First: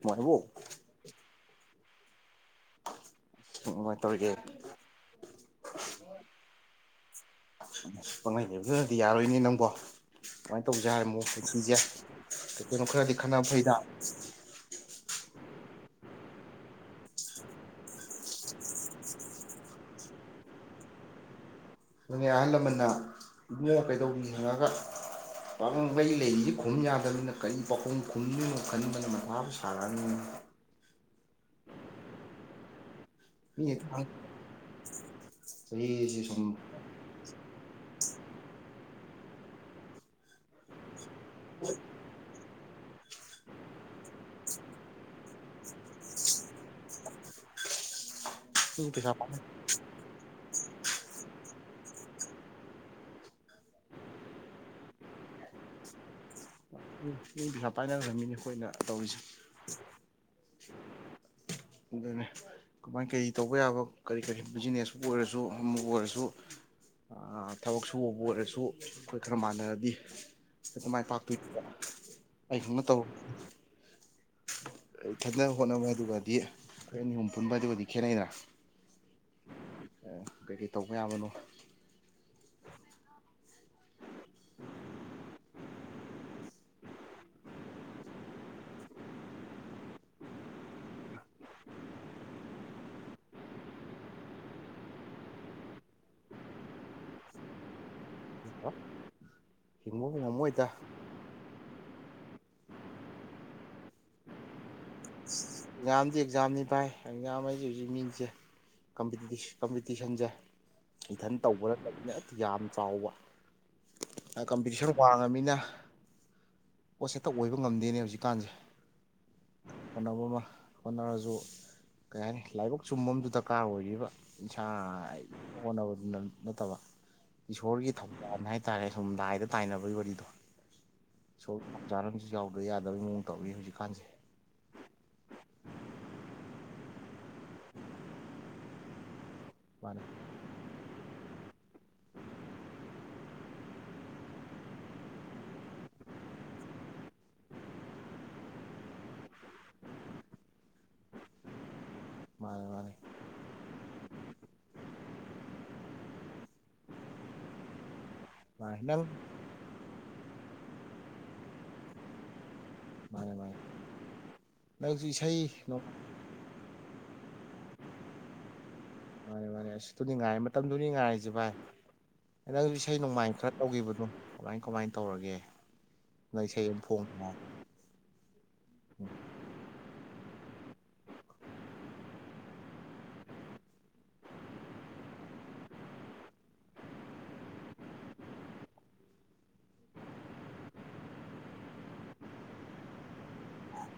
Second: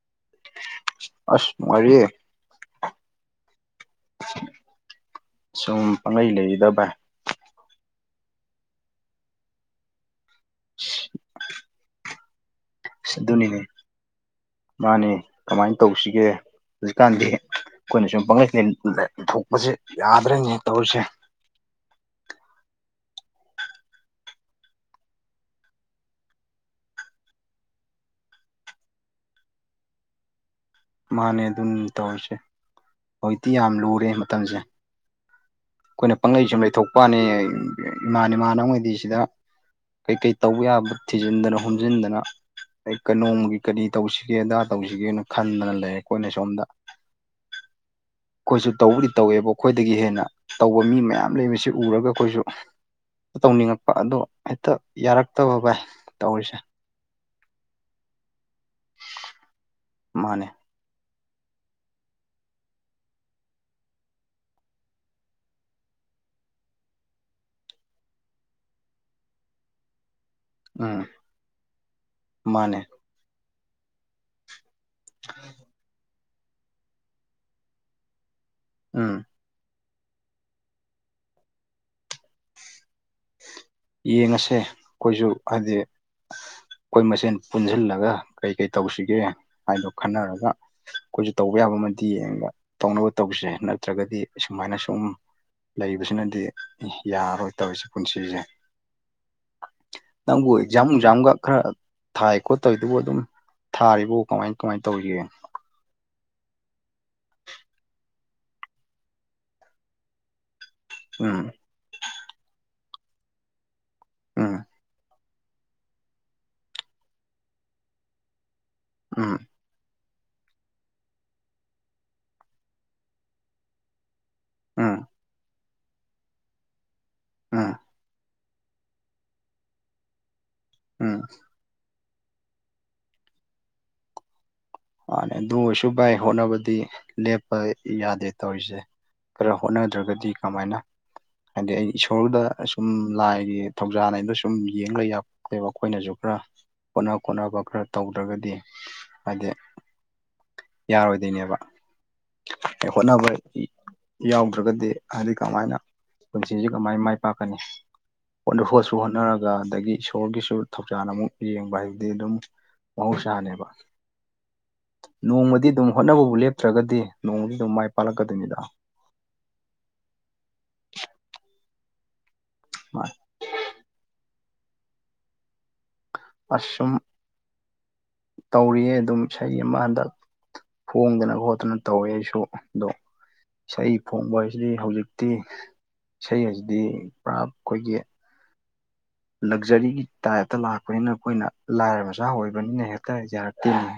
ꯅꯨꯡꯉꯥꯏꯔꯤꯕꫭ ꯑꯁ ꯅꯨꯡꯉꯥꯏꯔꯤꯌꯦ ꯀꯃꯥꯏꯅ ꯇꯧꯔꯤꯒꯦ ꯁꯨꯝ ꯄꯪꯂꯩ ꯂꯩꯔꯤꯗ ꯚꯥꯏ ꯄꯪꯂꯩ ꯂꯩꯕꯅꯗꯤ ꯌꯥꯔꯣꯏꯅꯦ ꯅꯪꯕꯣ ꯀꯃꯥꯏꯅ ꯇꯧꯁꯦ ꯍꯥꯏꯕꯅꫭ ꯄꯨꯟꯁꯤꯁꯦ ꯀꯩ ꯀꯩꯅꯣ ꯈꯔꯗꯤ ꯈꯟꯅꯕ ꯐꯩꯗ ꯃꯥꯅꯤ ꯀꯃꯥꯏꯅ ꯇꯧꯁꯤꯒꯦ ꯍꯧꯖꯤꯛꯀꯥꯟꯗꯤ ꯑꯩꯈꯣꯏꯅ ꯁꯨꯝ ꯄꯥꯡꯂꯩ ꯂꯩꯊꯣꯛꯄꯁꯦ ꯌꯥꯗ꯭ꯔꯅꯦ ꯇꯧꯔꯤꯁꯦ ꯑꯗꯨꯅꯦ ꯑꯍꯜ ꯂꯃꯟꯅ ꯏꯕꯤꯑꯣ ꯀꯩꯗꯧꯕꯤ ꯌꯦꯡꯉꯒ ꯄꯥꯂꯩ ꯂꯩꯔꯤꯗꯤ ꯈꯨꯝ ꯌꯥꯗꯕꯅꯤꯅ ꯀꯔꯤ ꯄꯥꯈꯨꯝ ꯈꯨꯝꯗꯨꯏꯅꯣ ꯈꯟꯕꯗ ꯃꯊꯥ ꯁꯥꯕꯨ ꯁꯥꯔꯛꯑꯕꯅꯤꯅꯦ ꯃꯥꯅꯦ ꯑꯗꯨꯝ ꯇꯧꯁꯦ꯫ ꯍꯧꯏꯇꯤ ꯃꯤ ꯌꯥꯝ ꯍꯦꯛꯇ ꯂꯨꯔꯦ ꯃꯇꯝꯁꯦ ꯈꯣꯏꯅ ꯄꯪꯂꯩ ꯁꯨꯝ ꯂꯩꯊꯣꯛ ꯄ꯭ꯋꯥꯅꯦ ꯏꯃꯥꯟ ꯏꯃꯥꯟꯅꯕꯉꯩꯗꯤ ꯁꯤꯗ ꯀꯩꯀꯩ ꯇꯧꯕ ꯌꯥꯕ ꯊꯤꯖꯤꯟꯗꯅ ꯍꯨꯝꯖꯤꯟꯗꯅ ꯑꯩ ꯀꯅꯣꯡꯃꯒꯤ ꯀꯔꯤ ꯇꯧꯁꯤꯌꯦ ꯑꯗꯥ ꯇꯧꯁꯤꯒꯦꯅ ꯈꯟꯗꯅ ꯂꯩꯔꯤ ꯄꯣꯠꯅꯤ ꯑꯁꯣꯝꯗ ꯈꯣꯏꯁꯨ ꯃꯤ ꯇꯧꯕꯨꯗꯤ ꯄꯩꯁꯥ ꯄꯥꯏꯅ ꯇꯧꯌꯦꯕꯨ ꯈꯣꯏꯗꯒꯤ ꯍꯦꯟꯅ ꯇꯧꯕ ꯃꯤ ꯃꯌꯥꯝ ꯂꯩ ꯃꯁꯤ ꯎꯔꯒ ꯑꯈꯣꯏꯁꯨ ꯇꯧꯅꯤꯡꯉꯛꯄ ꯑꯗꯣ ꯍꯦꯠꯇ ꯌꯥꯔꯛꯇꯕ ꯚꯥꯏ ꯇꯧꯔꯤꯁꯦ꯫ ꯎꯝ ꯎꯝ ꯄꯩꯁꯥ ꯄꯥꯏꯅꯕꯅꯤꯅꯦ ꯑꯈꯣꯏꯅ ꯇꯧꯔꯤꯁꯤ꯫ ꯃꯥꯅꯦ꯫ ꯑꯗꯨꯅꯦ ꯀꯃꯥꯏꯟ ꯀꯩꯏ ꯇꯧꯕ ꯌꯥꯕ ꯀꯔꯤ ꯀꯔꯤ ꯕꯤꯖꯤꯅꯦꯁꯄꯨ ꯑꯣꯏꯔꯁꯨ ꯑꯃꯕꯨ ꯑꯣꯏꯔꯁꯨ ꯑꯥ ꯊꯕꯛ ꯁꯨꯕꯕꯨ ꯑꯣꯏꯔꯁꯨ ꯈꯣꯏ ꯈꯔ ꯃꯥꯟꯅꯔꯗꯤ ꯑꯗꯨꯃꯥꯏ ꯎꯝ [unintelligible] ꯃꯥꯅꯦ ꯑꯩꯒꯨꯝꯅ ꯇꯧ ꯏꯊꯟꯗ ꯍꯣꯠꯅꯕꯗꯨꯒꯗꯤ ꯈꯣꯏ ꯑꯅꯤ ꯑꯍꯨꯝ ꯄꯨꯟꯕꯥꯏꯗꯨꯒꯗꯤ ꯈꯦꯠꯅꯩꯩꯗꯅ꯫ ꯎꯝ꯫ ꯎꯪ ꯀꯩ ꯀꯩ ꯇꯧꯕ ꯌꯥꯕꯅꯣ ꯌꯦꯡꯉꯁꯦ ꯈꯣꯏꯖꯨ ꯍꯥꯏꯗꯤ ꯈꯣꯏ ꯃꯁꯦꯟ ꯄꯨꯟꯁꯤꯜꯂꯒ ꯀꯩ ꯀꯩ ꯇꯧꯁꯤꯒꯦ ꯍꯥꯏꯗꯣ ꯈꯟꯅꯔꯒ ꯈꯣꯏꯁꯨ ꯇꯧꯕ ꯌꯥꯕ ꯃꯗꯤ ꯌꯦꯡꯕ ꯇꯧꯅꯕ ꯇꯧꯁꯦ ꯅꯠꯇ꯭ꯔꯒꯗꯤ ꯁꯨꯃꯥꯏꯅ ꯁꯨꯝ ꯂꯩꯕꯁꯤꯅꯗꯤ ꯌꯥꯔ ꯔꯣꯏ ꯇꯧꯔꯤꯁꯦ ꯄꯨꯟꯁꯤꯁꯦ꯫ ꯍꯤꯡꯕꯕꯨ ꯅꯕꯨ ꯉꯝꯃꯣꯏꯗ ꯑꯦꯛꯖꯥꯝ ꯑꯦꯛꯖꯥꯝꯒ ꯈꯔ ꯊꯥꯏ ꯈꯣꯠ ꯇꯧꯏꯗꯨꯕꯨ ꯑꯗꯨꯝ ꯊꯥꯔꯤꯕꯣ ꯀꯃꯥꯏꯟ ꯀꯃꯥꯏꯟ ꯇꯧꯔꯤꯒꯦ ꯖꯥꯝꯗꯤ ꯑꯦꯛꯖꯥꯝꯅꯤ ꯚꯥꯏ ꯑꯦꯛꯖꯥꯝ ꯍꯥꯏꯁꯦ ꯍꯧꯖꯤꯛ ꯃꯤꯖꯦ ꯀꯝꯄꯤꯇꯤꯇꯤꯁ ꯀꯝꯄꯤꯇꯤꯁꯟꯁꯦ ꯏꯊꯟ ꯎꯝ ꯇꯧꯕ [unintelligible] ꯌꯥꯝ ꯆꯥꯎꯕ ꯎꯝ ꯀꯝꯄꯤꯇꯤꯁꯟ ꯋꯥꯡ ꯉꯝꯃꯤꯅ ꯄꯣꯠꯁꯦꯇ ꯑꯣꯏꯕ ꯉꯝꯗꯦꯅꯦ ꯍꯧꯖꯤꯛꯀꯥꯟꯖꯦ ꯎꯝ꯫ ꯍꯣꯠꯅꯕ ꯑꯃ ꯍꯣꯠꯅꯔꯁꯨ ꯀꯩ ꯍꯥꯏꯅꯤ ꯂꯥꯏꯕꯛ ꯆꯨꯝꯕ ꯑꯝꯁꯨ ꯗꯔꯀꯥꯔ ꯑꯣꯏꯔꯤꯕ ꯏꯁꯥ ꯎꯝ ꯏ ꯍꯣꯠꯅꯕꯗꯨꯅ ꯅꯠꯇꯕ ꯎꯝ ꯏꯁꯣꯔꯒꯤ ꯊꯧꯖꯥꯟ ꯍꯥꯏ ꯇꯥꯔꯦ ꯁꯨꯝ ꯂꯥꯏꯗ ꯇꯥꯏꯅꯕꯒꯤ ꯋꯥꯔꯤꯗꯣ꯫ ꯎꯝ꯫ ꯑꯧ [unintelligible] ꯌꯥꯎꯗ ꯌꯥꯗꯕꯩ ꯃꯑꯣꯡ ꯇꯧꯔꯦꯟ ꯍꯨꯖꯤꯛꯀꯥꯟꯁꯦ꯫ ꯃꯥꯅꯦ ꯑꯗꯨ ꯑꯣꯏꯔꯁꯨ ꯚꯥꯏ ꯍꯣꯠꯅꯕꯗꯤ ꯂꯦꯞꯄ ꯌꯥꯗꯦ ꯇꯧꯔꯤꯁꯦ꯫ ꯈꯔ ꯃꯥꯅꯦ ꯍꯣꯠꯅꯗ꯭ꯔꯒꯗꯤ ꯀꯃꯥꯏꯅ ꯍꯥꯏꯗꯤ ꯑꯩ ꯏꯁꯣꯔꯗ ꯁꯨꯝ ꯂꯥꯏꯒꯤ ꯊꯧꯖꯥꯟ ꯍꯥꯏꯗ ꯅ ꯁꯨꯝ ꯌꯦꯡ ꯂꯩ ꯌꯥ ꯇꯦꯕ ꯈꯣꯏꯅꯖꯨ ꯈ꯭ꯔꯥ ꯍꯣꯠꯅ ꯈꯣꯠꯅꯕ ꯈꯔ ꯇꯧꯗ꯭ꯔꯒꯗꯤ ꯍꯥꯏꯗꯤ ꯌꯥꯔꯣꯏꯗꯩꯅꯦꯕ ꯃꯥꯅꯦ ꯃꯥꯅꯦ ꯍꯣꯠꯅꯕ ꯗꯤ ꯌꯥꯎꯗ꯭ꯔꯒꯗꯤ ꯍꯥꯏꯗꯤ ꯀꯃꯥꯏꯅ ꯄꯨꯟꯁꯤꯁꯤ ꯀꯃꯥꯏꯟ ꯃꯥꯏ ꯄꯥꯛꯀꯅꯤ꯫ ꯍꯣꯠꯅ ꯃꯥꯅꯦ ꯍꯣꯠꯁꯨ ꯅꯪ ꯍꯣꯠꯅꯔꯒ ꯑꯗꯒꯤ ꯏꯁꯣꯔꯒꯤꯁꯨ ꯊꯧꯖꯥꯟꯅ ꯑꯃꯨꯛ ꯌꯦꯡꯕ ꯍꯥꯏꯕꯗꯤ ꯗꯨꯝ ꯃꯥꯅꯦ ꯃꯥꯅꯦ ꯃꯍꯧꯁꯥꯅꯦꯕ꯫ ꯅꯪꯁꯨ ꯏꯁꯩ ꯅꯣꯡꯃꯗꯤ ꯗꯨꯝ ꯍꯣꯠꯅꯕꯕꯨ ꯂꯦꯞꯇ꯭ꯔꯒꯗꯤ ꯅꯣꯡꯃꯗꯤ ꯗꯨꯝ ꯃꯥꯏ ꯄꯥꯥꯛꯂꯛꯀꯗꯣꯏꯅꯤꯗꯅ꯫ ꯃꯥꯅꯤ ꯃꯥꯅꯤ ꯑꯁ ꯇꯨꯅꯤ ꯉꯥꯏꯔꯦ ꯃꯇꯝꯗꯨꯅꯤ ꯉꯥꯏꯔꯤꯁꯤ ꯚꯥꯏ ꯅꯪꯖꯨ ꯏꯁꯩ ꯅꯣꯡꯃꯥꯏ ꯈꯔ ꯇꯧꯒꯤꯕꯗꯨ ꯀꯃꯥꯏꯟ ꯀꯃꯥꯏꯟ ꯇꯧꯔꯒꯦ ꯅꯪ ꯑꯁ ꯏꯁꯩ ꯑꯝ ꯁꯨꯝ ꯐꯣꯡ [unintelligible] ꯇꯧꯔꯤꯌꯦ ꯑꯗꯨꯝ ꯏꯁꯩ ꯑꯃꯥꯟꯗ ꯍꯣꯡꯗꯅ ꯒꯣꯠꯇꯅ ꯇꯧꯋꯦ ꯑꯩꯁꯨ ꯗꯣ ꯏꯁꯩ ꯐꯣꯡꯕ ꯍꯥꯏꯕꯁꯤꯗꯤ ꯍꯧꯖꯤꯛꯇꯤ ꯏꯁꯩ ꯍꯥꯏꯁꯤꯗꯤ ꯄꯨꯔꯥ ꯈꯣꯏꯒꯤ ꯂꯛꯖꯔꯤꯒꯤ ꯇꯥꯏꯞꯇ ꯂꯥꯛꯄꯅꯤꯅ ꯑꯈꯣꯏꯅ ꯂꯥꯏꯔ ꯃꯆꯥ ꯑꯣꯏꯕꯅꯤꯅ ꯍꯦꯛꯇ ꯌꯥꯔꯛꯇꯦꯅꯦ꯫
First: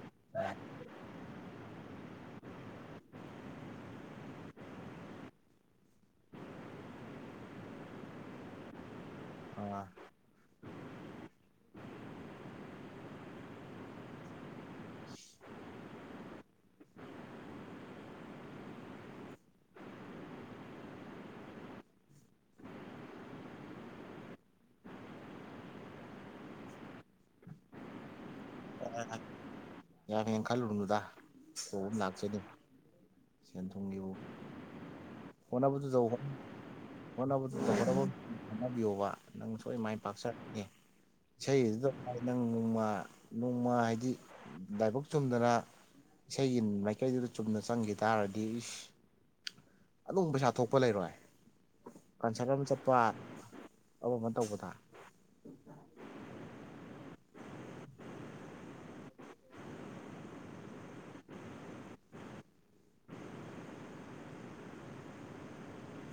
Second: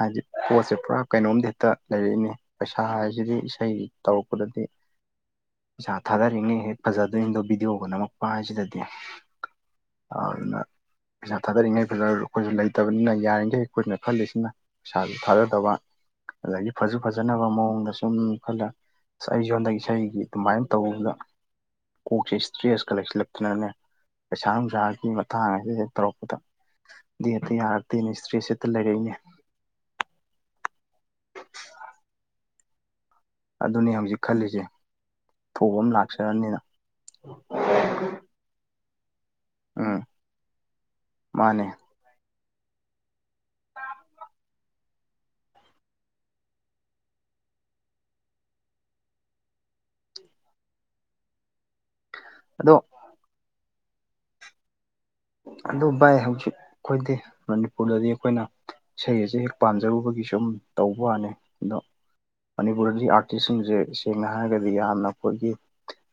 ꯍꯥꯏꯗꯤ ꯄꯣꯠꯁꯦ ꯄꯨꯔꯥ ꯀꯩꯅꯣꯝꯗ ꯍꯦꯛꯇ ꯂꯩꯔꯛꯏꯅꯦ꯫ ꯄꯩꯁꯥ ꯍꯥꯏꯁꯤꯗꯤ ꯏꯁꯩ ꯇꯧꯔꯛꯄꯗꯗꯤ ꯄꯩꯁꯥ ꯊꯥꯗꯔꯤꯉꯩ ꯍꯦꯛ ꯐꯖꯗꯣꯏꯟꯗꯣ ꯕꯤꯗ꯭ꯌꯣꯒ ꯅꯝꯃꯛꯄ ꯍꯥꯏꯁꯤꯗꯗꯤ꯫ ꯑ ꯑꯗꯨꯅ ꯄꯩꯁꯥ ꯊꯥꯗꯔꯤꯉꯩ [unintelligible] ꯑꯩꯈꯣꯏꯁꯨ ꯂꯩꯇꯕꯅꯤꯅ ꯌꯥꯔꯤꯈꯩ ꯑꯩꯈꯣꯏꯁꯤꯅ ꯈꯜꯂꯤꯁꯤꯅ ꯄꯩꯁꯥꯁꯨ ꯊꯥꯖꯗꯕ ꯑꯗꯒꯤ ꯐꯁꯨ ꯐꯖꯅꯕ ꯃꯑꯣꯡꯗ ꯁꯨꯝ ꯈꯜꯂ ꯑꯩꯁꯨ ꯍꯟꯗꯛ ꯆꯍꯤꯒꯤ ꯑꯗꯨꯃꯥꯏꯅ ꯇꯔꯨꯕꯗ ꯀꯣꯛꯁꯦ ꯏꯁꯇ꯭ꯔꯦꯁꯀ ꯂꯩꯁꯜꯂꯛꯇꯅꯅꯦ ꯄꯩꯁꯥ ꯅꯨꯡꯁꯥꯒꯤ ꯃꯇꯥꯡ ꯑꯁꯤ ꯍꯦꯛ ꯇꯧꯔꯛꯄꯗ ꯗꯤ ꯍꯦꯛꯇ ꯌꯥꯔꯛꯇꯦꯅꯦ ꯏꯁꯇ꯭ꯔꯦꯁꯦ ꯍꯦꯛꯇ ꯂꯩꯔꯛꯏꯅꯦ ꯌꯥꯝ ꯍꯦꯟꯅ ꯈꯜꯂꯨꯅꯨꯗ ꯊꯣꯛꯑꯕ ꯑꯃ ꯂꯥꯛꯆꯅꯤ ꯁꯦꯟ ꯑꯗꯨꯅꯦ ꯊꯨꯝꯒꯤꯕꯨ ꯍꯧꯖꯤꯛ ꯈꯜꯂꯤꯁꯦ ꯊꯣꯛꯑ ꯑꯃ ꯍꯣꯠꯅꯕꯗꯨꯗ ꯍꯣꯠꯅ ꯂꯥꯛꯆꯔꯅꯤꯅ ꯍꯣꯠꯅꯕꯗꯨꯗ ꯍꯣꯠꯅꯕ ꯍꯣꯠꯅꯕꯤꯌꯣꯕ ꯅꯪ ꯁꯣꯏ ꯃꯥꯏ ꯎꯝ ꯄꯥꯛꯆꯔꯛꯅꯤ ꯏꯁꯩ ꯃꯥꯅꯦ ꯑꯗꯨꯗ ꯑꯩ ꯅꯪ ꯅꯣꯡꯃ ꯅꯣꯡꯃ ꯍꯥꯏꯗꯤ ꯂꯥꯏꯕꯛ ꯆꯨꯝꯗꯅ ꯏꯁꯩꯒꯤ ꯃꯥꯏꯀꯩꯗꯨꯗ ꯆꯨꯝꯅ ꯆꯪꯈꯤ ꯇꯥꯔꯗꯤ ꯏꯁ ꯑꯗꯨꯃꯨꯛ ꯄꯩꯁꯥ ꯊꯣꯛꯄ ꯂꯩꯔꯣꯏ ꯀꯟꯁꯔꯠ ꯑꯃ ꯑꯗꯣ ꯆꯠꯄꯗ ꯑꯃ ꯑꯃ ꯇꯧꯕꯗ ꯑꯗꯨ ꯚꯥꯏ ꯍꯧꯖꯤꯛ ꯑꯩꯈꯣꯏꯗꯤ ꯃꯅꯤꯄꯨꯔꯗꯗꯤ ꯑꯩꯈꯣꯏꯅ ꯏꯁꯩ ꯑꯁꯦ ꯍꯦꯛ ꯄꯥꯝꯖꯔꯨꯕꯒꯤ ꯁꯨꯝ ꯇꯧꯕ ꯋꯥꯅꯦ ꯑꯗꯣ ꯃꯅꯤꯄꯨꯔꯗꯗꯤ ꯑꯥꯔꯇꯤꯁ ꯁꯤꯡꯁꯦ ꯁꯦꯡꯅ ꯍꯥꯏꯔꯒꯗꯤ ꯌꯥꯝꯅ ꯑꯩꯈꯣꯏꯒꯤ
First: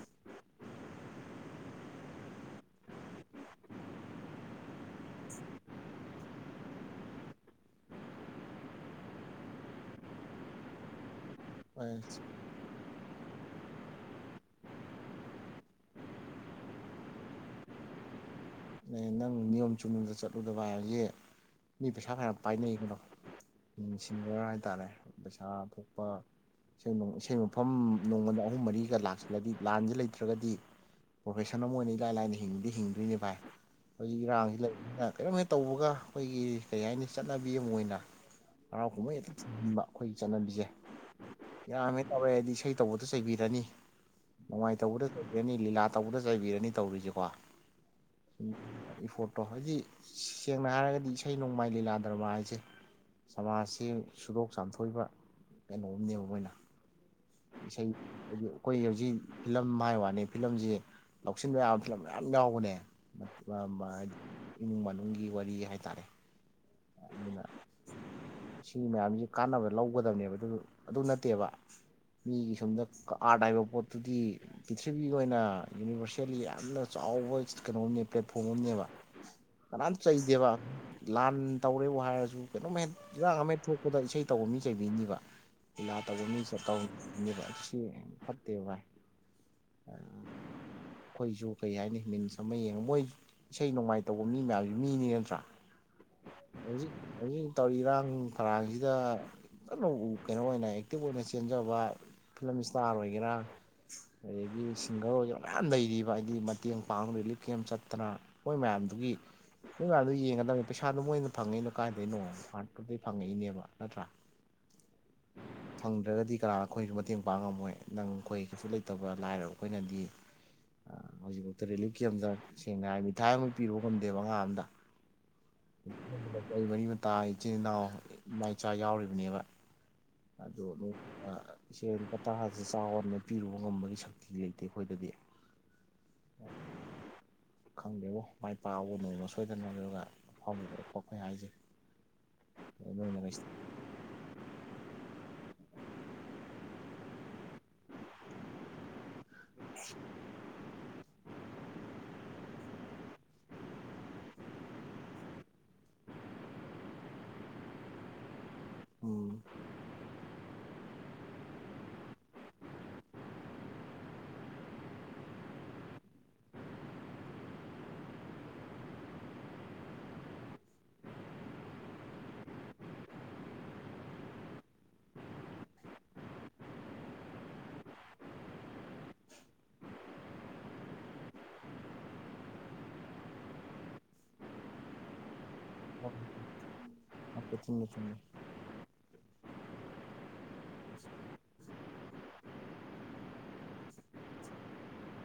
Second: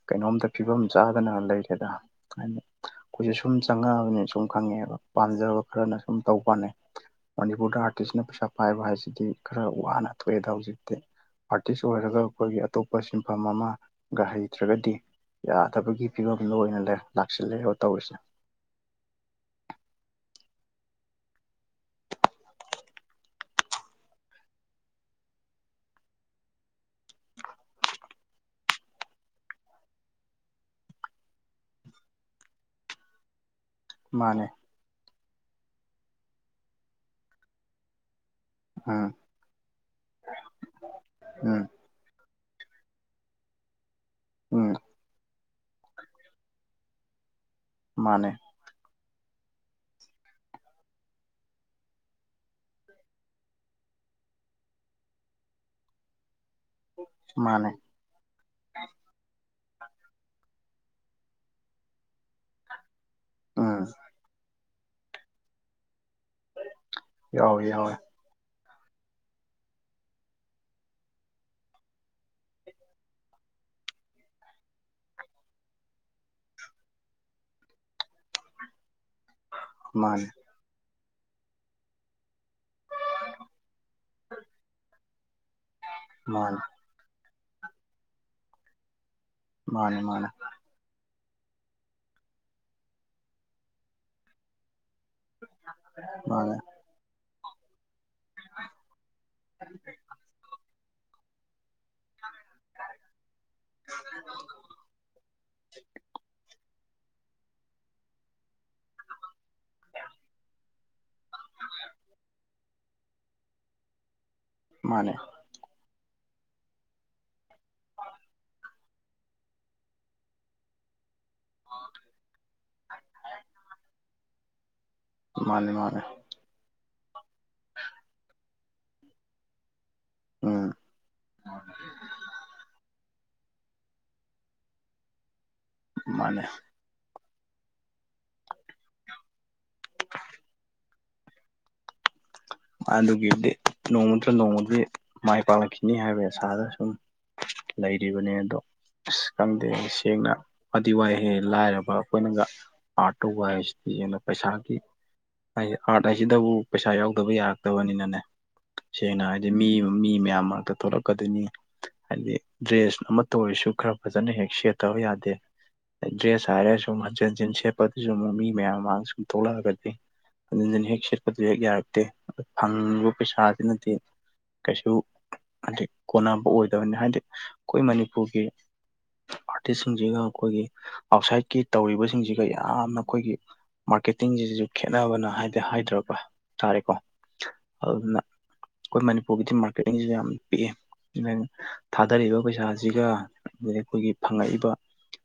ꯀꯩꯅꯣꯝꯗ ꯐꯤꯕꯝ ꯆꯥꯗꯅ ꯂꯩꯔꯦꯗ ꯍꯥꯏꯗꯤ ꯑꯩꯈꯣꯏꯁꯨ ꯁꯨꯝ ꯆꯪꯉꯛꯑꯕꯅꯤꯅ ꯁꯨꯝ ꯈꯪꯉꯛꯑꯦꯕ ꯄꯥꯝꯖꯕ ꯈꯔꯅ ꯁꯨꯝ ꯇꯧꯕꯋꯥꯅꯤ ꯃꯅꯤꯄꯨꯔꯗ ꯑꯥꯔꯇꯤꯁꯅ ꯄꯩꯁꯥ ꯄꯥꯏꯕ ꯍꯥꯏꯁꯤꯗꯤ ꯈꯔ ꯋꯥꯅ ꯊꯣꯛꯑꯦꯗ ꯍꯧꯖꯤꯛꯇꯤ ꯑꯥꯔꯇꯤꯁ ꯑꯣꯏꯔꯒ ꯑꯩꯈꯣꯏꯒꯤ ꯑꯇꯣꯞꯄ ꯁꯤꯟꯐꯝ ꯑꯃꯒ ꯍꯩꯇ꯭ꯔꯒꯗꯤ ꯌꯥꯗꯕꯒꯤ ꯐꯤꯕꯝꯗ ꯑꯣꯏꯅ ꯂꯩꯔ ꯂꯥꯛꯁꯜꯂꯦꯕ ꯇꯧꯔꯤꯁꯦ ꯑꯗꯨꯅꯦ ꯅꯪ ꯅꯤꯌꯣꯝ ꯆꯨꯝꯅꯗ ꯆꯠꯂꯨꯗꯕ ꯕꯥꯏ ꯍꯧꯖꯤꯜ ꯃꯤ ꯄꯩꯁꯥ ꯐꯅꯌꯥꯝ ꯄꯥꯏꯅꯩ ꯀꯩꯅꯣ ꯎꯝ ꯁꯤꯡꯒꯔ ꯍꯥꯏꯇꯥꯔꯦ ꯄꯩꯁꯥ ꯊꯣꯛꯄ ꯏꯁꯩ ꯃꯐꯝ ꯅꯣꯡꯃꯗ ꯑꯍꯨꯝ ꯃꯔꯤꯒ ꯂꯥꯛꯁꯤꯜꯂꯗꯤ ꯂꯥꯟꯁꯦ ꯂꯩꯇ꯭ꯔꯒꯗꯤ ꯄ꯭ꯔꯣꯐꯦꯁꯟ ꯑꯃ ꯑꯣꯏꯅ ꯏꯔꯥꯏ ꯂꯥꯏꯅ ꯍꯤꯡꯗꯤ ꯍꯤꯡꯗꯣꯏꯅꯦ ꯚꯥꯏ ꯍꯧꯖꯤꯛ ꯃꯥꯅꯦ ꯏꯔꯥꯡꯁꯤ ꯂꯩꯕꯅꯤꯅ ꯀꯩꯅꯣꯝꯍꯦꯛ ꯇꯧꯕꯒ ꯑꯩꯈꯣꯏꯒꯤ ꯀꯔꯤ ꯍꯥꯏꯅꯤ ꯆꯠꯅꯕꯤ ꯑꯃ ꯑꯣꯏꯅ ꯍꯔꯥꯎ ꯎꯝ ꯀꯨꯝꯍꯩ ꯍꯦꯛꯇ ꯊꯤꯡꯖꯤꯟꯕ ꯑꯩꯈꯣꯏ ꯆꯠꯅꯕꯤꯁꯦ ꯎꯝ ꯌꯥꯝꯃꯦ ꯇꯧꯔꯦ ꯍꯥꯏꯗꯤ ꯏꯁꯩ ꯇꯧꯕꯗ ꯆꯩꯕꯤꯔꯅꯤ ꯎꯝ ꯅꯣꯡꯃꯥꯏ ꯇꯧꯕꯗ ꯔꯅꯤ ꯂꯤꯂꯥ ꯇꯧꯕꯗ ꯆꯩꯕꯤꯔꯅꯤ ꯇꯧꯔꯤꯁꯦꯀꯣ ꯃꯥꯅꯦ ꯏꯐꯣꯔꯠꯇꯣ ꯍꯥꯏꯗꯤ ꯁꯦꯡꯅ ꯍꯥꯏꯔꯒꯗꯤ ꯏꯁꯩ ꯅꯣꯡꯃꯥꯏ ꯂꯤꯂꯥ ꯗ꯭ꯔꯃꯥ ꯍꯥꯏꯁꯦ ꯁꯃꯥꯖꯁꯤ ꯁꯨꯗꯣꯛ ꯆꯥꯝꯊꯣꯛꯏꯕ ꯀꯩꯅꯣꯝꯅꯦꯕ ꯃꯣꯏꯅ ꯃꯥꯅꯦ ꯏꯁꯩ [inaudible] ꯑꯩꯈꯣꯏ ꯍꯧꯖꯤꯛ ꯐꯤꯂꯝ ꯍꯥꯏ ꯋꯥꯅꯤ ꯐꯤꯂꯝꯁꯤ ꯂꯧꯁꯤꯟꯕ ꯌꯥꯕ ꯐꯤꯂꯝ ꯃꯌꯥꯝ ꯌꯥꯎꯕꯅꯦ ꯎꯝ ꯃ ꯍꯥꯏꯗꯤ ꯏꯃꯨꯡ ꯃꯅꯨꯡꯒꯤ ꯋꯥꯔꯤ ꯍꯥꯏꯇꯥꯔꯦ ꯑꯗꯨꯅ ꯌꯥꯎꯋꯦ ꯌꯥꯎꯋꯦ ꯁꯤ ꯃꯌꯥꯝꯁꯤ ꯀꯥꯟꯅꯕ ꯂꯧꯒꯗꯕꯅꯦꯕ ꯑꯗꯨ ꯑꯗꯨ ꯅꯠꯇꯦꯕ ꯃꯤꯒꯤ ꯁꯣꯝꯗ ꯑꯥꯔꯠ ꯍꯥꯏꯕ ꯄꯣꯠꯇꯨꯗꯤ ꯄ꯭ꯔꯤꯊꯤꯕꯤꯒꯤ ꯑꯣꯏꯅ ꯌꯨꯅꯤꯕꯔꯁꯦꯜꯂꯤ ꯌꯥꯝꯅ ꯆꯥꯎꯕ ꯀꯩꯅꯣꯝꯅꯦ ꯄ꯭ꯂꯦꯠꯐꯣꯝ ꯑꯃꯅꯦꯕ ꯀꯅꯥꯝ ꯃꯥꯅꯦ ꯆꯩꯗꯦꯕ ꯂꯥꯟ ꯇꯧꯔꯦꯕꯨ ꯍꯥꯏꯔꯁꯨ ꯀꯩꯅꯣꯝꯃ ꯍꯦꯛ ꯏꯔꯥꯡ ꯑꯃ ꯍꯦꯛ ꯊꯣꯛꯄꯗ ꯏꯁꯩ ꯇꯧꯕ ꯃꯤ ꯆꯩꯕꯤꯅꯤꯕ ꯂꯤꯂꯥ ꯇꯧꯕ ꯃꯤꯁꯦ ꯃꯥꯅꯦ ꯒꯧ ꯅꯦꯕ ꯁꯤ ꯐꯠꯇꯦ ꯚꯥꯏ ꯃꯥꯅꯦ ꯃꯥꯅꯦ ꯑꯩꯈꯣꯏꯁꯨ ꯀꯩ ꯍꯥꯏꯅꯤ ꯃꯤꯟꯁ ꯑꯃ ꯌꯦꯡꯉ ꯃꯣꯏ ꯏꯁꯩ ꯅꯣꯡꯃꯥꯏ ꯇꯧꯕ ꯃꯤ ꯃꯌꯥꯝꯁ ꯃꯤꯅꯤꯅ ꯃꯥꯅꯦ ꯃꯥꯅꯦ ꯍꯧꯖꯤꯛ ꯍꯧꯖꯤꯛ ꯇꯧꯔꯤ ꯏꯔꯥꯡ ꯐꯔꯥꯡꯁꯤꯗ ꯀꯟꯅ ꯀꯩꯅꯣ ꯑꯣꯏꯅ ꯑꯦꯛꯇꯤꯚ ꯑꯣꯏꯅ ꯆꯦꯟꯖꯕ ꯐꯤꯂꯝ ꯏꯁꯇꯥꯔ ꯑꯣꯏꯒꯦꯔꯥ ꯑꯗꯒꯤ ꯁꯤꯡꯒꯔ ꯑꯣꯏꯒꯦꯔꯥ ꯃꯌꯥꯝ ꯂꯩꯔꯤꯕ ꯍꯥꯏꯗꯤ ꯃꯇꯦꯡ ꯄꯥꯡꯅ ꯔꯤꯂꯤꯞ ꯀꯦꯝ ꯆꯠꯇꯅ ꯃꯣꯏ ꯃꯌꯥꯝꯗꯨꯒꯤ ꯗꯨꯏ ꯃꯌꯥꯝꯗꯣ ꯌꯦꯡꯒꯗꯕꯅꯦ ꯄꯩꯁꯥꯗꯣ ꯃꯣꯏꯅ ꯐꯪꯉꯛꯏꯅꯣ ꯀꯥꯏꯗꯣꯏꯩꯅꯣ ꯑꯥꯔꯠꯇꯨꯗꯩ ꯐꯪꯉꯛꯏꯅꯦꯕ ꯅꯠꯇ꯭ꯔꯥ [unintelligible] ꯃꯥꯅꯦ ꯐꯪꯗ꯭ꯔꯒꯗꯤ ꯀꯅꯥ ꯑꯩꯈꯣꯏꯁꯨ ꯃꯇꯦꯡ ꯄꯥꯡꯕ ꯉꯝꯃꯣꯏ ꯅꯪ ꯑꯩꯈꯣꯏ ꯀꯩꯁꯨ ꯂꯩꯇꯕ ꯂꯥꯏꯔꯕ ꯑꯩꯈꯣꯏꯅꯗꯤ ꯍꯧꯖꯤꯛꯐꯥꯎꯗ ꯔꯤꯂꯤꯐꯀꯤꯦꯝꯗ ꯁꯦꯡꯅ ꯍꯥꯏ ꯃꯤꯊꯥꯏ ꯑꯃꯛ ꯄꯤꯔꯣ ꯈꯝꯗꯦꯕ ꯉꯥ ꯑꯝꯗ ꯃꯥꯅꯦ ꯃꯥꯅꯦ ꯀꯔꯤ ꯃꯔꯤ ꯃꯇꯥꯏ ꯏꯆꯤꯜ ꯏꯅꯥꯎ ꯆꯆꯥ ꯌꯥꯎꯔꯤꯕꯅꯦꯕ ꯎꯝ ꯑꯣ ꯑꯃꯝ ꯏꯆꯦ ꯄꯇꯥꯥꯁ ꯆꯥ ꯄꯤꯔꯨꯕ ꯉꯝꯕꯒꯤ ꯁꯛꯇꯤꯗꯤ ꯂꯩꯇꯦ ꯑꯩꯈꯣꯏꯗꯗꯤ ꯃꯥꯅꯦ ꯈꯪꯗꯦꯕꯣ ꯃꯥꯏ ꯄꯥꯛꯕꯅꯣꯏꯕ ꯁꯣꯏꯗꯅꯣ ꯑꯗꯨꯒꯥꯎꯕꯤꯣ ꯑꯩꯈꯣꯏꯅ ꯍꯥꯏꯁꯤ ꯑꯗꯨꯒꯤꯗꯤ ꯅꯣꯡꯃꯇ꯭ꯔ ꯅꯣꯡꯃꯗꯤ ꯃꯥꯏ ꯄꯥꯛꯂꯛꯈꯤꯅꯤ ꯍꯥꯏꯕ ꯑꯁꯥꯗ ꯁꯨꯝ ꯂꯩꯔꯤꯕꯅꯦ ꯑꯗꯣ ꯑꯁ ꯈꯪꯗꯦ ꯁꯦꯡꯅ ꯑꯗꯨ ꯋꯥꯏꯍꯦꯛ ꯂꯥꯏꯔꯕ ꯑꯩꯈꯣꯏꯅꯒ ꯑꯥꯔꯠ ꯇꯧꯕ ꯍꯥꯏꯁꯤꯗꯤꯟꯅ ꯄꯩꯁꯥꯒꯤ ꯍꯥꯏꯗꯤ ꯑꯥꯔꯠ ꯍꯥꯏꯁꯤꯗꯕꯨ ꯄꯩꯁꯥ ꯌꯥꯎꯗꯕ ꯌꯥꯗꯦ ꯛꯇꯕꯅꯤꯅꯅꯦ ꯁꯦꯡꯅ ꯎꯝ ꯍꯥꯏꯗꯤ ꯃꯤ ꯃꯤ ꯃꯌꯥꯝ ꯃꯔꯛꯇ ꯊꯣꯛꯂꯛꯀꯗꯣꯏꯅꯤ ꯍꯥꯏꯗꯤ ꯗ꯭ꯔꯦꯁ ꯑꯃ ꯇ ꯑꯣꯏꯔꯁꯨ ꯈꯔ ꯐꯖꯅ ꯍꯦꯛ ꯁꯦꯠꯇꯕ ꯌꯥꯗꯦ ꯗ꯭ꯔꯦꯁ ꯍꯥꯏꯔꯦ ꯁꯨꯝ ꯍꯟꯖꯤꯟ ꯍꯟꯖꯤꯟ ꯁꯦꯠꯄꯗꯨꯁꯨ ꯑꯃꯨꯛ ꯃꯤ ꯃꯌꯥꯝ ꯃꯥꯡ ꯁꯨꯝ ꯊꯣꯛꯂꯛꯑꯒꯗꯤ ꯑꯗꯨꯗꯨꯅ ꯍꯦꯛ ꯁꯤꯦꯠꯄꯗꯨ ꯍꯦꯛ ꯌꯥꯔꯛꯇꯦ ꯐꯪꯉꯤꯕ ꯄꯩꯁꯥꯗꯨꯅꯗꯤ ꯀꯩꯁꯨ ꯍꯥꯏꯗꯤ ꯀꯣꯟꯅꯕ ꯑꯣꯏꯗꯕꯅꯤ ꯍꯥꯏꯗꯤ ꯑꯩꯈꯣꯏ ꯃꯅꯤꯄꯨꯔꯒꯤ ꯑꯥꯔꯇꯤꯁꯁꯤꯡꯁꯤꯒ ꯑꯩꯈꯣꯏꯒꯤ ꯑꯥꯎꯠꯁꯥꯏꯠꯀꯤ ꯇꯧꯔꯤꯕꯁꯤꯡꯁꯤꯒ ꯌꯥꯝꯅ ꯑꯩꯈꯣꯏꯒꯤ ꯃꯥꯔꯀꯦꯇꯤꯡꯁꯤꯁꯨ ꯈꯦꯠꯅꯕꯅ ꯍꯥꯏꯗꯤ ꯍꯥꯏꯗ꯭ꯔꯛꯄ ꯍꯥꯏ ꯇꯥꯔꯦꯀꯣ ꯍꯣꯏ ꯆꯨꯝꯃꯦ ꯆꯨꯝꯃꯦ ꯑꯗꯨꯅ ꯑꯩꯈꯣꯏ ꯃꯅꯤꯄꯨꯔꯒꯤꯗꯤ ꯃꯥꯔꯀꯦꯇꯤꯡꯁꯤ ꯌꯥꯝ ꯄꯤꯛꯑꯦ ꯊꯥꯗꯔꯤꯕ ꯄꯩꯁꯥꯁꯤꯒ ꯑ ꯑꯩꯈꯣꯏꯒꯤ ꯐꯪꯉꯛꯏꯕ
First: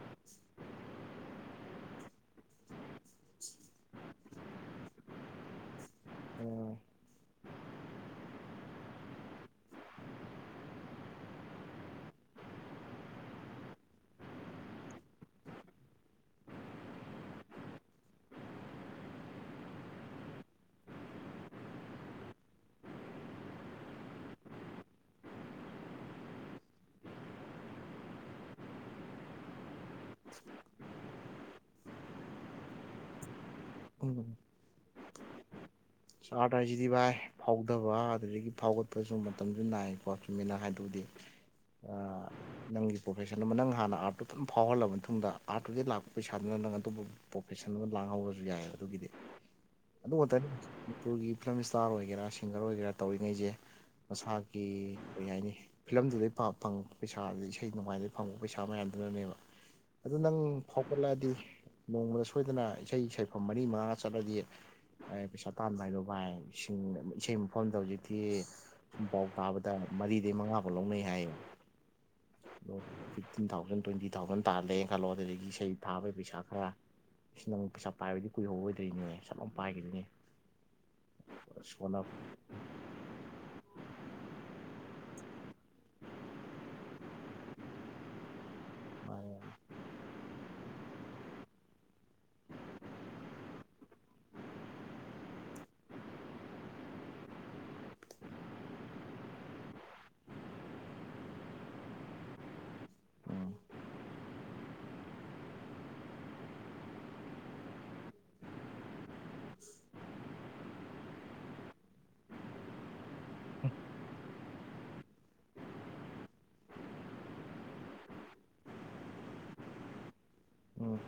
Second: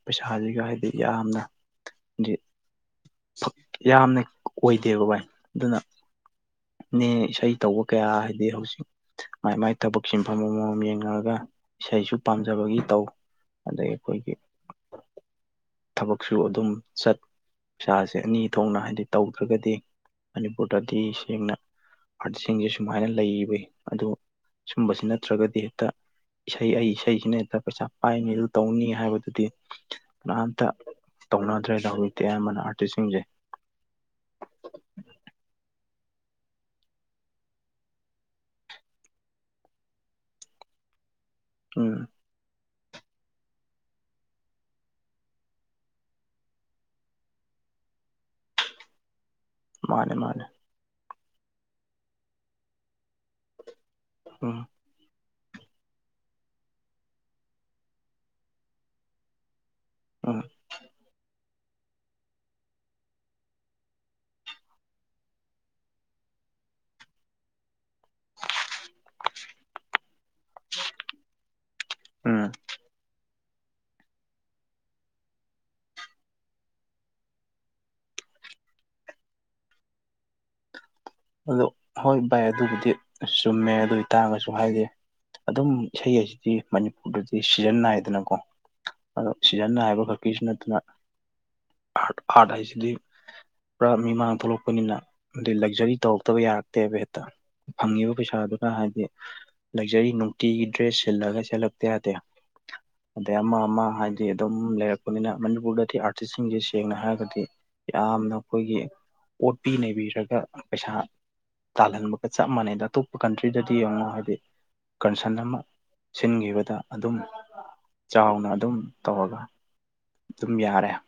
ꯄꯩꯁꯥꯁꯤꯒ ꯍꯥꯏꯗꯤ ꯌꯥꯝꯅ ꯍꯥꯢꯗꯤ ꯌꯥꯝꯅ ꯑꯣꯏꯗꯦꯕ ꯚꯥꯏ ꯑꯗꯨꯅ ꯅ ꯏꯁꯩ ꯇꯧꯕ ꯀꯌꯥ ꯍꯥꯏꯗꯤ ꯍꯧꯖꯤꯛ ꯃꯥꯏ ꯃꯥꯏ ꯊꯕꯛ ꯁꯤꯟꯐꯝ ꯑꯃꯃꯝ ꯌꯦꯡꯅꯔꯒ ꯏꯁꯩꯁꯨ ꯄꯥꯝꯖꯕꯒꯤ ꯇꯧ ꯑꯗꯩ ꯑꯩꯈꯣꯏꯒꯤ ꯊꯕꯛꯁꯨ ꯑꯗꯨꯝ ꯆꯠ ꯄꯩꯁꯥꯁꯦ ꯑꯅꯤ ꯊꯣꯛꯅ ꯍꯥꯏꯗꯤ ꯇꯧꯗ꯭ꯔꯒꯗꯤ ꯃꯅꯤꯄꯨꯔꯗꯗꯤ ꯁꯦꯡꯅ ꯑꯥꯔꯇꯤꯁꯁꯤꯡꯁꯦ ꯁꯨꯃꯥꯏꯅ ꯂꯩꯕ ꯑꯗꯨꯣ ꯁꯨꯝꯕꯁꯤ ꯅꯠꯇ꯭ꯔꯒꯗꯤ ꯍꯦꯛꯇ ꯏꯁꯩ ꯑꯩ ꯏꯁꯩꯁꯤꯅ ꯍꯦꯛꯇ ꯄꯩꯁꯥ ꯄꯥꯏꯅꯤ ꯑꯗꯨ ꯇꯧꯅꯤ ꯍꯥꯏꯕꯗꯨꯗꯤ ꯀ ꯑꯝꯇ ꯇꯧꯅꯗ꯭ꯔꯦꯗ ꯍꯧꯖꯤꯛꯇꯤ ꯑꯌꯥꯝ ꯑꯃꯅ ꯑꯥꯔꯇꯤꯁꯁꯤꯡꯁꯦ ꯎꯝ ꯆꯥꯔꯗꯔꯁꯤꯗꯤ ꯚꯥꯏ ꯐꯥꯎꯗꯕ ꯑꯗꯨꯗꯒꯤ ꯐꯥꯎꯒꯠꯄꯁꯨ ꯃꯇꯝꯁꯨ ꯅꯥꯏꯀꯣ ꯁꯨꯝꯃꯤꯅ ꯍꯥꯏꯗꯨꯕꯨꯗꯤ [inaudible] ꯎꯝ ꯅꯪꯒꯤ ꯄ꯭ꯔꯣꯐꯦꯁꯟ ꯑꯃ ꯅꯪ ꯍꯥꯟꯅ ꯑꯥꯔꯠꯇꯨ ꯑꯗꯨꯝ ꯐꯥꯎꯍꯜꯂꯕ ꯃꯇꯨꯡꯗ ꯑꯥꯔꯠꯇꯨꯒꯤ ꯂꯥꯛꯄ ꯄꯩꯁꯥꯗꯨꯅ ꯅꯪ ꯑꯇꯣꯞꯄ ꯄ꯭ꯔꯣꯐꯦꯁꯟ ꯑꯃ ꯂꯥꯡꯍꯧꯔꯁꯨ ꯌꯥꯏꯑꯕ ꯑꯗꯨꯒꯤꯗꯤ ꯑꯗꯨ ꯃꯥꯅꯦ ꯃꯥꯅꯦ ꯉꯛꯇꯅꯤ ꯃꯅꯤꯄꯨꯔꯒꯤ ꯐꯤꯂꯝ ꯏꯁꯇꯥꯔ ꯑꯣꯏꯒꯦꯔꯥ ꯁꯤꯡꯒꯔ ꯑꯣꯏꯒꯦꯔꯥ ꯇꯧꯔꯤꯉꯩꯁꯦ ꯎꯝ ꯃꯁꯥꯒꯤ ꯀꯩ ꯍꯥꯏꯅꯤ ꯐꯤꯂꯝꯗꯨꯗꯩ ꯐꯪ ꯄꯩꯁꯥ ꯑꯗꯩ ꯏꯁꯩ ꯅꯣꯡꯉꯥꯏꯩ ꯐꯪꯕ ꯄꯩꯁꯥ ꯃꯌꯥꯝꯗꯨꯅꯅꯦꯕ ꯑꯗꯨ ꯅꯪ ꯎꯝ ꯐꯥꯎꯒꯠꯂꯛꯑꯗꯤ ꯅꯣꯡꯃꯗ ꯁꯣꯏꯗꯅ ꯏꯁꯩ ꯁꯩꯐꯝ ꯃꯔꯤ ꯃꯉꯥ ꯆꯠꯂꯗꯤ ꯄꯩꯁꯥ ꯄꯥꯏ ꯂꯣꯚꯥꯏ ꯁꯤꯡ ꯏꯁꯩ ꯃꯐꯝꯗ ꯍꯧꯖꯤꯛ ꯐꯤ ꯁꯨꯝ ꯄꯥꯎ ꯇꯥꯕꯗ ꯃꯔꯤꯗꯩ ꯃꯉꯥ ꯐꯥꯎ ꯂꯧꯅꯩ ꯍꯥꯏꯌꯦꯕ ꯎꯝ ꯑ [inaudible] ꯐꯤꯞꯇꯤꯟ ꯊꯥꯎꯖꯟ ꯇ꯭ꯋꯦꯟꯇꯤ ꯊꯥꯎꯖ ꯇꯥꯜꯂꯦꯅ ꯈꯜꯂꯣ ꯑꯗꯨꯗꯒꯤ ꯏꯁꯩ ꯊꯥꯕꯩ ꯄꯩꯁꯥ ꯈꯔ ꯅꯪ ꯄꯩꯁꯞ ꯄꯥꯏꯕꯗꯤ ꯀꯨꯏꯍꯧꯔꯗꯣꯏꯔꯤꯅꯦ ꯁꯞ ꯑꯃ ꯄꯥꯏꯈꯤꯗꯣꯏꯅꯦ ꯑꯗꯣ ꯁꯣꯟꯅ ꯍꯣꯏ ꯚꯥꯏ ꯑꯗꯨꯕꯨꯗꯤ ꯆꯨꯝꯃꯦ ꯑꯗꯨ ꯑꯣꯏꯇꯥꯥꯔꯒꯁꯨ ꯍꯥꯏꯗꯤ ꯑꯗꯨꯝ ꯏꯁꯩ ꯍꯥꯏꯁꯤꯗꯤ ꯃꯅꯤꯄꯨꯔꯗꯗꯤ ꯁꯤꯖꯟ ꯅꯥꯏꯗꯅꯀꯣ ꯑꯗꯣ ꯃꯥꯅꯦ ꯁꯤꯖꯟꯅ ꯍꯥꯏꯕ ꯈꯛꯀꯤꯁꯨ ꯅꯠꯇꯅ ꯑꯥꯔꯠ ꯑꯥꯔꯠ ꯍꯥꯏꯁꯤꯗꯤ ꯄꯨꯔꯥ ꯃꯤꯃꯥꯡ ꯊꯣꯛꯂꯛꯄꯅꯤꯅ ꯑꯗꯤ ꯂꯛꯖꯔꯤ ꯇꯧꯔꯛꯇꯕ ꯌꯥꯔꯛꯇꯦꯕ ꯍꯦꯛꯇ ꯐꯪꯉꯤꯕ ꯄꯩꯁꯥꯗꯨꯒ ꯍꯥꯏꯗꯤ ꯂꯛꯖꯔꯤ ꯅꯨꯡꯇꯤꯒꯤ ꯗ꯭ꯔꯦꯁ ꯁꯤꯜꯂꯒ ꯆꯦꯜꯂꯛꯇ ꯌꯥꯗꯦ ꯑꯗꯩ ꯎꯝ ꯑꯃ ꯑꯃ ꯍꯥꯏꯗꯤ ꯑꯗꯨꯝ ꯂꯩꯔꯛꯄꯅꯤꯅ ꯃꯅꯤꯄꯨꯔꯗꯗꯤ ꯑꯥꯔꯇꯤꯁꯁꯤꯡꯁꯦ ꯁꯦꯡꯅ ꯍꯥꯏꯔꯒꯗꯤ ꯌꯥꯝꯅ ꯑꯩꯈꯣꯏꯒꯤ ꯑꯣꯠꯄꯤ ꯅꯩꯕꯤꯔꯒ ꯄꯩꯁꯥ ꯇꯥꯜꯍꯟꯕꯒ ꯆꯞ ꯃꯥꯟꯅꯩꯗ ꯑꯇꯣꯞꯄ ꯀꯟꯇ꯭ꯔꯤꯗꯗꯤ ꯌꯦꯡꯉꯣ ꯍꯥꯏꯗꯤ ꯀꯟꯁꯟ ꯑꯃ ꯁꯤꯟꯈꯤꯕꯗ ꯑꯗꯨꯝ ꯆꯥꯎꯅ ꯑꯗꯨꯝ ꯇꯧꯔꯒ ꯑꯗꯨꯝ ꯌꯥꯔꯦ ꯎꯝ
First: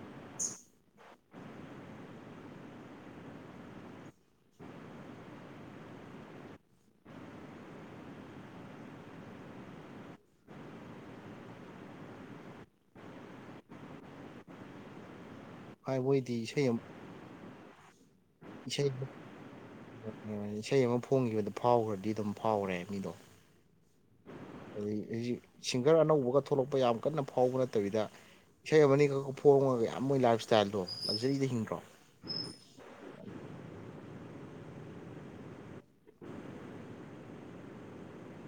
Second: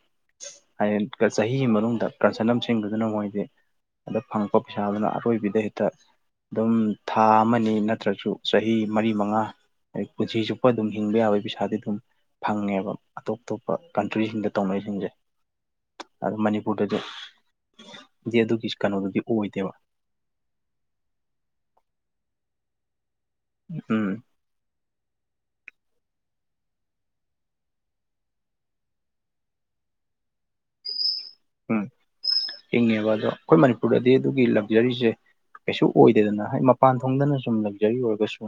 ꯍꯥꯏꯗꯤ ꯆꯍꯤꯒꯤ ꯃꯅꯨꯡꯗ ꯀꯟꯁꯟ ꯑꯃꯥ ꯁꯤꯟꯈꯔ꯭ꯁꯨꯅꯨ ꯃꯣꯏꯗꯤ ꯑꯗ ꯐꯪꯉꯛꯄ ꯄꯩꯁꯥꯗꯨꯅ ꯑꯔꯣꯏꯕꯤꯗ ꯍꯦꯛꯇ ꯑꯗꯨꯝ ꯊꯥ ꯑꯃꯅꯤ ꯅꯠꯇ꯭ꯔꯁꯨ ꯆꯍꯤ ꯃꯔꯤ ꯃꯉꯥ ꯑꯩ ꯄꯨꯟꯁꯤ ꯆꯨꯞꯄ ꯑꯗꯨꯝ ꯍꯤꯡꯕ ꯌꯥꯕꯒꯤ ꯄꯩꯁꯥꯗꯤ ꯑꯗꯨꯝ ꯐꯪꯉꯦꯕ ꯑꯇꯣꯞ ꯑꯇꯣꯞꯄ ꯀꯟꯇ꯭ꯔꯤꯁꯤꯡꯗ ꯇꯧꯅꯩꯁꯤꯡꯁꯦ ꯚꯥꯏ ꯑꯗꯨ ꯃꯣꯏꯗꯤ ꯏꯁꯩ ꯑꯃ ꯃꯅꯤꯄꯨꯔꯗꯗꯤ ꯗꯤ ꯑꯗꯨꯒꯤ ꯏꯁꯩ ꯀꯩꯅꯣꯗꯨꯗꯤ ꯑꯣꯏꯗꯦꯕ ꯏꯁꯩ ꯑꯃ ꯐꯣꯡꯈꯤꯕꯗ ꯐꯥꯎꯈ꯭ꯔꯗꯤ ꯑꯗꯨꯝ ꯐꯥꯎꯔꯦ ꯃꯤꯗꯣ ꯎꯝ ꯑꯗꯒꯤ ꯍꯧꯖꯤꯛ ꯁꯤꯡꯒꯔ ꯑꯅꯧꯕꯒ ꯊꯣꯛꯂꯛꯄ ꯌꯥꯝ ꯀꯟꯅ ꯐꯥꯎꯕ ꯅꯠꯇꯕꯤꯗ ꯏꯁꯩ ꯑꯃꯅꯤ ꯈꯛ ꯐꯣꯡꯉꯒ ꯌꯥꯝ ꯃꯣꯏ ꯂꯥꯏꯞ ꯏꯁꯇꯥꯏꯜꯗꯣ ꯂꯛꯖꯔꯤꯗ ꯍꯤꯡꯈ꯭ꯔꯣ ꯏꯤꯡꯉꯦꯕ ꯑꯗꯣ ꯑꯩꯈꯣꯏ ꯃꯅꯤꯄꯨꯔꯗꯗꯤ ꯑꯗꯨꯒꯤ ꯂꯛꯖꯔꯤꯁꯦ ꯀꯩꯁꯨ ꯑꯣꯏꯗꯦꯗꯅ ꯍꯥꯏ ꯃꯄꯥꯟ ꯊꯣꯡꯗꯅ ꯁꯨꯝ ꯂꯛꯖꯔꯤ ꯑꯣꯏꯔꯒꯁꯨ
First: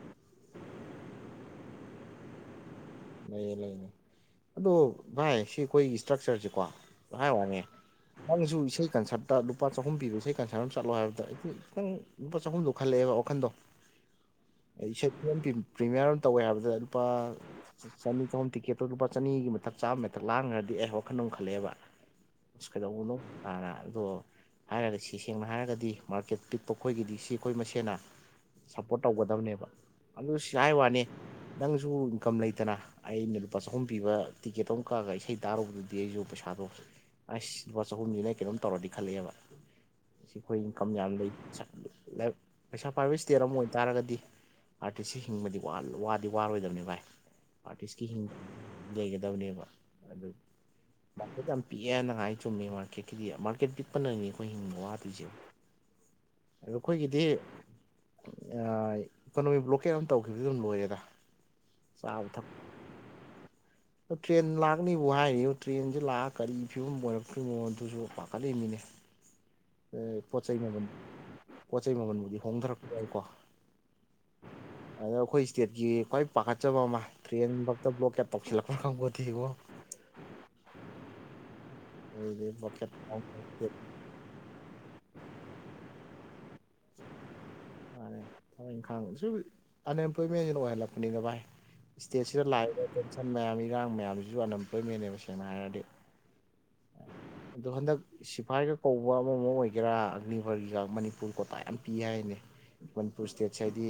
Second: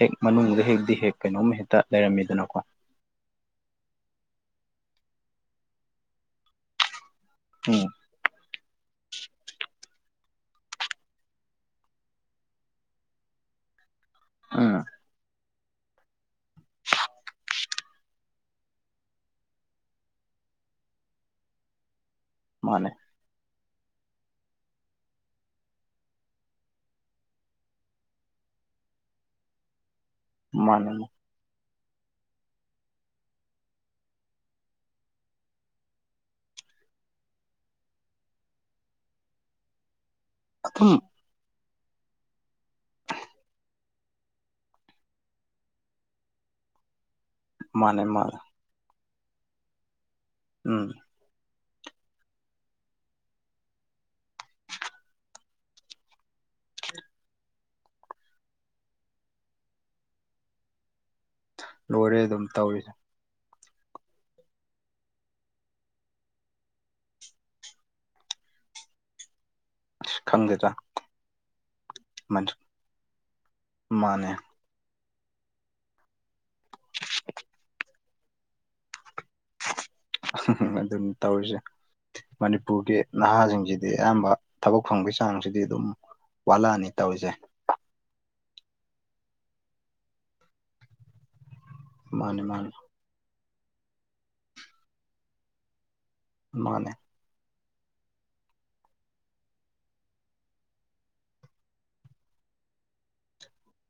ꯍꯦꯛ ꯃꯅꯨꯡꯗ ꯍꯦꯛꯛꯇ ꯍꯦꯛ ꯀꯩꯅꯣꯝ ꯍꯦꯛꯇ ꯂꯩꯔꯝꯃꯤꯗꯅꯀꯣ ꯂꯩꯌꯦ ꯂꯩꯅꯦ ꯑꯗꯣ ꯚꯥꯏ ꯁꯤ ꯑꯩꯈꯣꯏꯒꯤ ꯏꯁꯇ꯭ꯔꯛꯆꯔꯁꯤꯀꯣ ꯍꯥꯏꯔꯡꯉꯦ ꯎꯝ ꯅꯪꯁꯨ ꯏꯁꯩ ꯀꯟꯁꯔꯞꯇ ꯂꯨꯄꯥ ꯆꯍꯨꯝ ꯄꯤꯕꯣ ꯏꯁꯩ ꯀꯟꯁꯔꯞ ꯑꯃ ꯆꯠꯂꯣ ꯍꯥꯏꯕꯗ ꯑꯩ ꯈꯤꯇꯪ ꯂꯨꯄꯥ ꯆꯍꯨꯝꯗꯣ ꯈꯜꯂꯛꯑꯦꯕ ꯋꯥꯈꯟꯗꯣ ꯎꯝ ꯑꯩ ꯁ ꯄ꯭ꯔꯤꯃꯤꯌꯔ ꯑꯃ ꯇꯧꯋꯦ ꯍꯥꯏꯕꯗ ꯂꯨꯄꯥ ꯆꯅꯤ ꯊꯍꯨꯝ ꯇꯤꯛꯀꯦꯠꯇꯣ ꯂꯨꯄꯥ ꯆꯅꯤꯒꯤ ꯃꯊꯛ ꯆꯥꯕ ꯃꯦꯊꯛ ꯂꯥꯡꯈ꯭ꯔꯗꯤ ꯑꯩ ꯋꯥꯈꯜ ꯑꯃꯜꯂꯦꯕ ꯏꯁ ꯃꯥꯅꯦ ꯀꯗꯕꯨꯅꯣ ꯍꯥꯟꯅ ꯑꯗꯣ ꯍꯥꯏꯔꯒꯗꯤ ꯁꯤ ꯁꯦꯡꯅ ꯍꯥꯏꯔꯒꯗꯤ ꯃꯥꯔꯀꯦꯠ ꯄꯤꯛꯄ ꯑꯩꯈꯣꯏꯒꯤꯗꯤ ꯁꯤ ꯑꯩꯈꯣꯏ ꯃꯁꯦꯅ ꯁꯞꯄꯣꯔꯠ ꯇꯧꯒꯗꯕꯅꯦꯕ ꯑꯗꯨ ꯁꯤꯥꯏ ꯃꯥꯅꯦ ꯋꯥꯅꯤ ꯅꯪꯁꯨ ꯏꯟꯀꯝ ꯂꯩꯇ ꯅꯠꯇꯅ ꯑꯩꯅ ꯂꯨꯄꯥ ꯆꯍꯨꯝ ꯄꯤꯕ ꯇꯤꯛꯀꯦꯠ ꯑꯃꯨꯛ ꯀꯛꯑꯒ ꯏꯁꯩ ꯇꯥꯔꯨꯕꯗꯨꯗꯤ ꯑꯩꯁꯨ ꯄꯩꯁꯥꯗꯣ ꯑꯁ ꯂꯨꯄꯥ ꯆꯍꯨꯝꯁꯤꯅ ꯑꯩ ꯀꯩꯅꯣꯝ ꯇꯧꯔꯗꯤ ꯈꯜꯂꯛꯑꯦꯕ ꯑꯩꯈꯣꯏ ꯏꯟꯀꯝ ꯑꯗꯨꯝ ꯌꯥꯝ ꯂꯩ ꯄꯩꯁꯥ ꯄꯥꯏꯕ ꯏꯁꯇꯦꯠ ꯑꯃ ꯑꯣꯏꯇꯥꯥꯔꯒꯗꯤ ꯑꯥꯔꯇꯤꯁꯁꯤ ꯍꯤꯡꯕꯗꯤ ꯋꯥꯗꯤ ꯋꯥꯔꯣꯏꯗꯕꯅꯤ ꯚꯥꯏ ꯃꯥꯅꯦ ꯑꯥꯔꯇꯤꯁꯀꯤ ꯍꯤꯡ ꯃꯥꯅꯦ ꯂꯩꯒꯗꯕꯅꯦꯕ ꯑꯗꯨ ꯎꯝ ꯃꯥꯔꯀꯦꯠ ꯌꯥꯝ ꯄꯤꯛꯑꯦꯅꯉꯥꯏ ꯆꯨꯝꯃꯦ ꯃꯥꯔꯀꯦꯠꯀꯤꯗꯤ ꯃꯥꯔꯀꯦꯠ ꯄꯤꯛꯄ ꯅꯪꯅꯤ ꯑꯩꯈꯣꯏ ꯍꯤꯡ ꯋꯥꯇꯣꯏꯁꯦꯕ ꯑ ꯑꯩꯈꯣꯏꯒꯤꯗꯤ ꯏꯀꯣꯅꯣꯃꯤꯛ ꯕ꯭ꯂꯣꯀꯦꯠ ꯑꯃ ꯇꯧꯈꯤꯕꯗꯨ ꯑꯗꯨꯝ ꯂꯣꯏꯔꯦꯗ ꯂꯣꯏꯔꯦ ꯆꯥꯕ ꯑꯗꯨꯝ ꯇꯧꯔꯤꯁꯦ [inaudible] ꯇ꯭ꯔꯦꯟ ꯂꯥꯛꯅꯤꯕꯨ ꯍꯥꯏꯔꯤ ꯇ꯭ꯔꯦꯟꯁꯤꯦ ꯂꯥꯛꯑꯒ ꯀꯔꯤ ꯐꯤꯕꯝ ꯑꯣꯏꯔꯛꯄꯔꯤ ꯃꯣꯟꯗꯨꯁꯨ ꯄꯥꯈꯠꯂꯤꯃꯤꯅꯦ ꯑꯁ [inaudible] ꯄꯣꯠ ꯆꯩꯩ ꯈꯪꯗꯦꯗ ꯃꯃꯜ ꯄꯣꯠ ꯆꯩꯩ ꯃꯃꯜꯕꯨꯗꯤ ꯃꯥꯅꯦ ꯍꯣꯡꯊꯔꯛꯄ ꯌꯥꯏꯀꯣ ꯑꯗꯣ ꯑꯩꯈꯣꯏ ꯏꯁꯇꯦꯠꯀꯤ ꯈ꯭ꯋꯥꯏ ꯄꯥꯈꯠꯆꯕ ꯑꯃ ꯇ꯭ꯔꯦꯟ ꯐꯛꯇ ꯕ꯭ꯂꯣꯀꯦꯞ ꯇꯧꯁꯤꯜꯂꯛꯄꯅ ꯈꯪꯕꯨꯗꯤꯕꯣ ꯑꯗꯨꯝ ꯇꯧꯔꯤꯁꯦ ꯑꯗꯨꯗꯤ ꯕ꯭ꯂꯣꯀꯦꯠ ꯃꯅꯤꯄꯨꯔꯒꯤ ꯅꯍꯥꯁꯤꯡꯁꯤꯗꯤ ꯑꯌꯥꯝꯕ ꯊꯕꯛ ꯐꯪꯕꯒꯤ ꯆꯥꯡꯁꯤꯗꯤ ꯑꯗꯨꯝ ꯋꯥꯠꯂꯛꯑꯅꯤ ꯇꯧꯔꯤꯁꯦ ꯊꯥꯡ ꯏꯪꯈꯥꯡ ꯁꯨꯝ ꯑꯟꯑꯦꯝꯄ꯭ꯂꯣꯏꯃꯦꯟꯁꯤꯅ ꯑꯣꯏꯍꯜꯂꯛꯄꯅꯤꯅ ꯚꯥꯏ ꯃꯥꯅꯤ ꯏꯁꯇꯦꯠꯁꯤꯗ ꯃꯥꯅꯤ ꯂꯥꯛꯏꯕ ꯇꯦꯟꯁꯟ ꯃꯌꯥꯝ ꯏꯔꯥꯡ ꯃꯌꯥꯝꯁꯤꯁꯨ ꯑꯟꯑꯦꯝꯄ꯭ꯂꯣꯏꯃꯦꯟꯅꯦꯕ ꯁꯦꯡꯅ ꯍꯥꯏꯔꯗꯤ ꯃꯥꯅꯦ ꯑꯗ ꯍꯟꯗꯛ ꯁꯤꯐꯥꯏꯒ ꯀꯧꯕ ꯑꯃ ꯑꯃ ꯑꯣꯏꯒꯦꯔꯥ ꯑꯒꯅꯤꯚꯔꯒꯤꯒ ꯃꯅꯤꯄꯨꯔ ꯌꯥꯝ ꯄꯤ ꯍꯥꯏꯅꯦ ꯃꯅꯤꯄꯨꯔ ꯏꯁꯇꯦꯠꯁ ꯍꯥꯏꯗꯤ